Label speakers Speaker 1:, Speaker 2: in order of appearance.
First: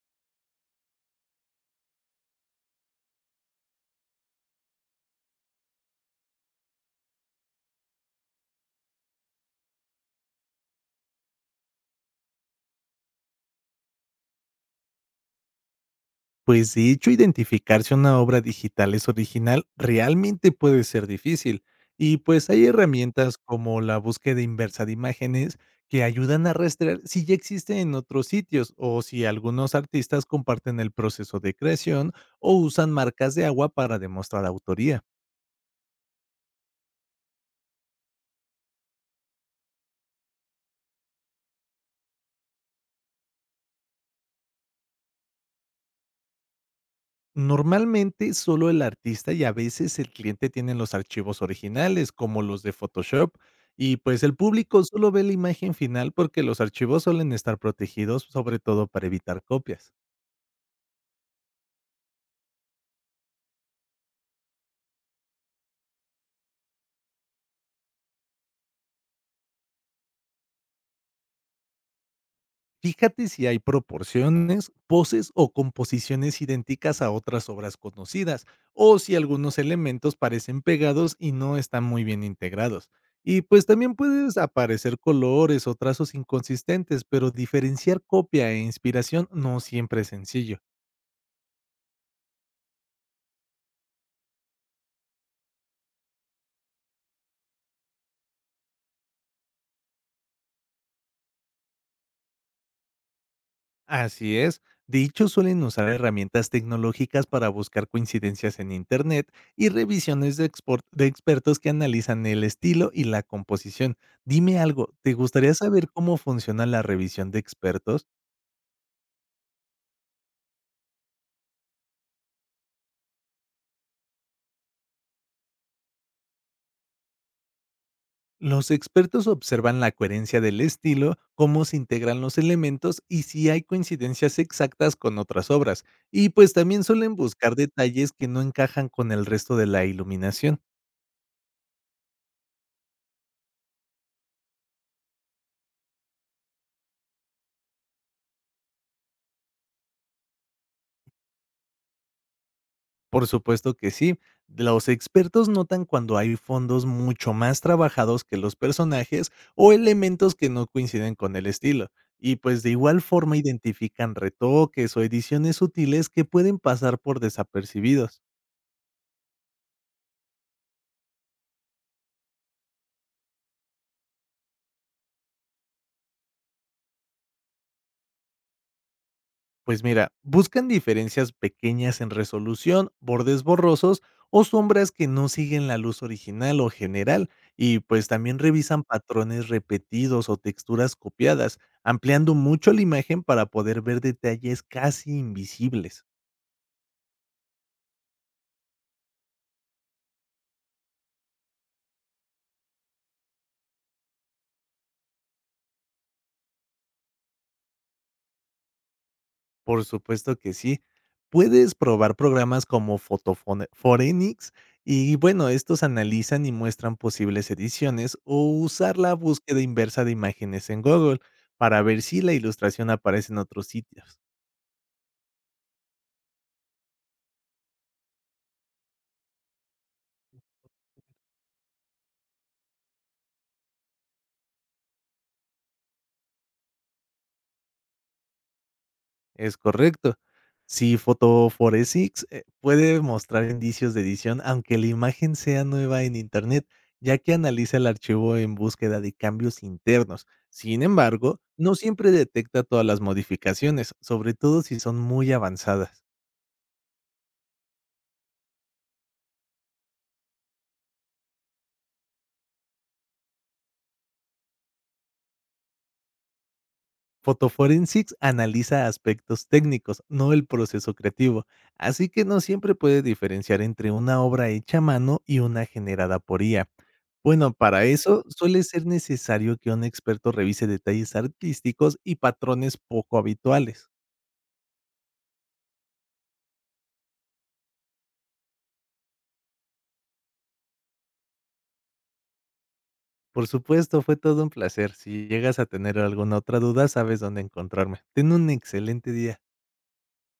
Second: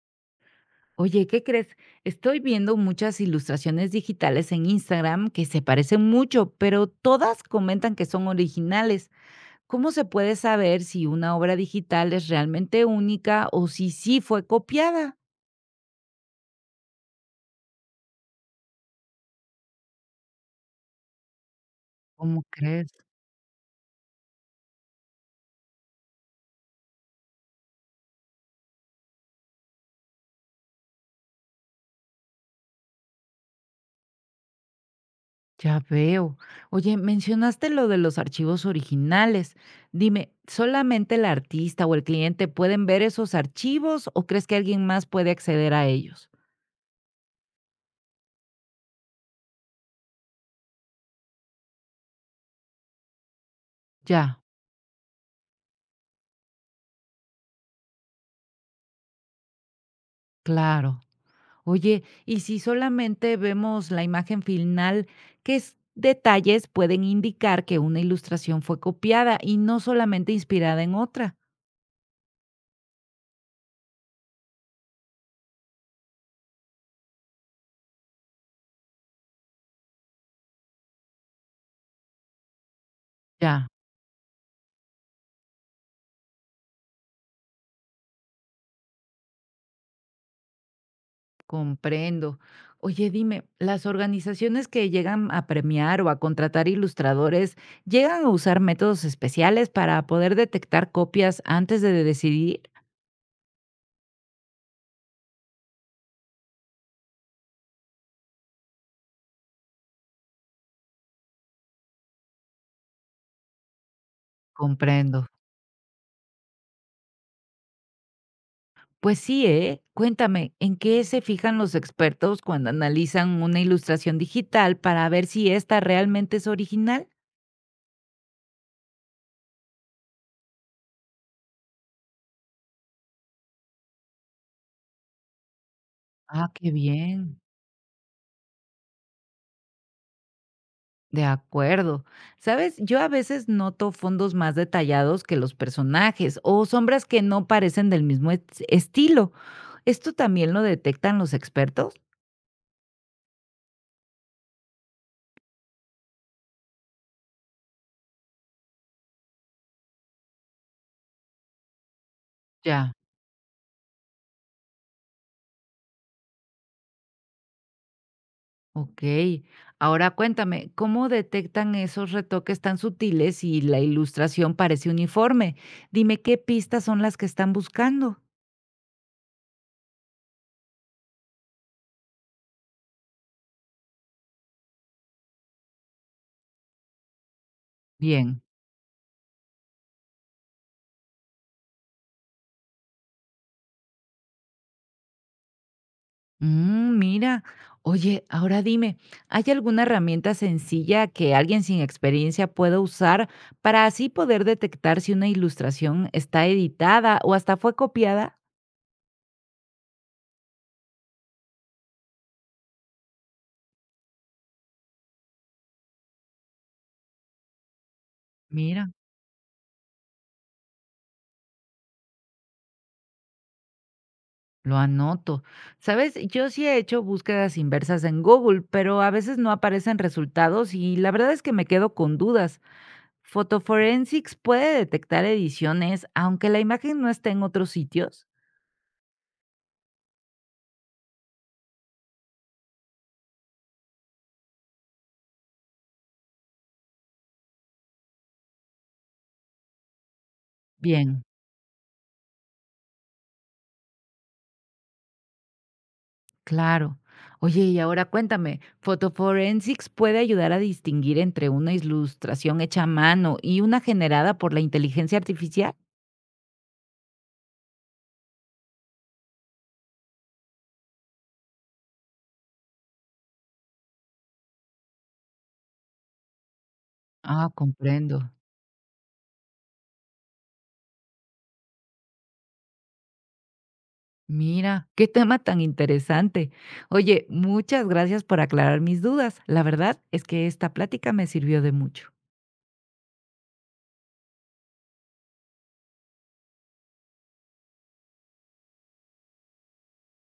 Speaker 1: Oye, ¿qué crees? Estoy viendo muchas ilustraciones digitales en Instagram que se parecen mucho, pero todas comentan que son originales. ¿Cómo se puede saber si una obra digital es realmente única o si sí fue copiada?
Speaker 2: Pues de hecho, identificar si una obra digital es original realmente puede ser difícil. Y
Speaker 1: ¿Cómo
Speaker 2: pues hay
Speaker 1: crees?
Speaker 2: herramientas como la búsqueda inversa de imágenes que ayudan a rastrear si ya existe en otros sitios o si algunos artistas comparten el proceso de creación o usan marcas de agua para demostrar autoría.
Speaker 1: Ya veo. Oye, mencionaste lo de los archivos originales. Dime, ¿solamente el artista o el cliente pueden ver esos archivos o crees que alguien más puede acceder a ellos?
Speaker 2: Normalmente solo el artista y a veces el cliente tienen los archivos originales, como los de Photoshop, y pues el
Speaker 1: Ya,
Speaker 2: público solo ve la imagen final porque los archivos suelen estar protegidos, sobre todo para evitar copias.
Speaker 1: claro. Oye, y si solamente vemos la imagen final, ¿ detalles pueden indicar que una ilustración fue copiada y no solamente inspirada en otra?
Speaker 2: Fíjate si hay proporciones, poses o composiciones idénticas a otras obras conocidas, o si algunos elementos parecen pegados y no están muy bien integrados. Y
Speaker 1: Ya.
Speaker 2: pues también puedes aparecer colores o trazos inconsistentes, pero diferenciar copia e inspiración no siempre es sencillo.
Speaker 1: Comprendo. Oye, dime, ¿las organizaciones que llegan a premiar o a contratar ilustradores llegan a usar métodos especiales para poder detectar copias antes de decidir?
Speaker 2: Así es. Dichos suelen usar herramientas tecnológicas para buscar coincidencias en Internet y revisiones de expertos que analizan el estilo y la composición. Dime algo, ¿te
Speaker 1: Comprendo.
Speaker 2: gustaría saber cómo funciona la revisión de expertos?
Speaker 1: Pues sí, ¿eh? Cuéntame, ¿en qué se fijan los expertos cuando analizan una ilustración digital para ver si esta realmente es original?
Speaker 2: Los expertos observan la coherencia del estilo, cómo se integran los elementos y si hay coincidencias exactas con otras obras. Y
Speaker 1: Ah,
Speaker 2: pues
Speaker 1: qué
Speaker 2: también suelen
Speaker 1: bien.
Speaker 2: buscar detalles que no encajan con el resto de la iluminación.
Speaker 1: De acuerdo. Sabes, yo a veces noto fondos más detallados que los personajes o sombras que no parecen del mismo estilo. ¿Esto también lo detectan los expertos?
Speaker 2: Por supuesto que sí. Los expertos notan cuando hay fondos mucho más trabajados que los personajes o elementos que no coinciden con el estilo. Y pues de
Speaker 1: Ya.
Speaker 2: igual forma identifican retoques o ediciones sutiles que pueden pasar por desapercibidos.
Speaker 1: Ok. Ahora cuéntame, ¿cómo detectan esos retoques tan sutiles y la ilustración parece uniforme? Dime qué pistas son las que están buscando.
Speaker 2: Pues mira, buscan diferencias pequeñas en resolución, bordes borrosos o sombras que no siguen la luz original o general y pues también
Speaker 1: Bien.
Speaker 2: revisan patrones repetidos o texturas copiadas, ampliando mucho la imagen para poder ver detalles casi invisibles.
Speaker 1: Mira. Oye, ahora dime, ¿hay alguna herramienta sencilla que alguien sin experiencia pueda usar para así poder detectar si una ilustración está editada o hasta fue copiada?
Speaker 2: Por supuesto que sí. Puedes probar programas como Photofone Forenix y bueno, estos analizan y muestran posibles ediciones o
Speaker 1: Mira.
Speaker 2: usar la búsqueda inversa de imágenes en Google para ver si la ilustración aparece en otros sitios.
Speaker 1: Lo anoto. Sabes, yo sí he hecho búsquedas inversas en Google, pero a veces no aparecen resultados y la verdad es que me quedo con dudas. Photoforensics puede detectar ediciones aunque la imagen no esté en otros sitios.
Speaker 2: Es correcto. Si Photoforesics puede mostrar indicios de edición, aunque la imagen sea nueva en Internet, ya que analiza el archivo en búsqueda de cambios internos. Sin
Speaker 1: Bien,
Speaker 2: embargo, no siempre detecta todas las modificaciones, sobre todo si son muy avanzadas.
Speaker 1: claro. Oye, y ahora cuéntame, ¿Photoforensics puede ayudar a distinguir entre una ilustración hecha a mano y una generada por la inteligencia artificial?
Speaker 2: Photoforensics analiza aspectos técnicos, no el proceso creativo, así que no siempre puede diferenciar entre una obra hecha a mano y una generada por IA.
Speaker 1: Ah,
Speaker 2: Bueno, para eso
Speaker 1: comprendo.
Speaker 2: suele ser necesario que un experto revise detalles artísticos y patrones poco habituales.
Speaker 1: Mira, qué tema tan interesante. Oye, muchas gracias por aclarar mis dudas. La verdad es que esta plática me sirvió de mucho.
Speaker 2: Por supuesto, fue todo un placer. Si llegas a tener alguna otra duda, sabes dónde encontrarme. Ten un excelente día.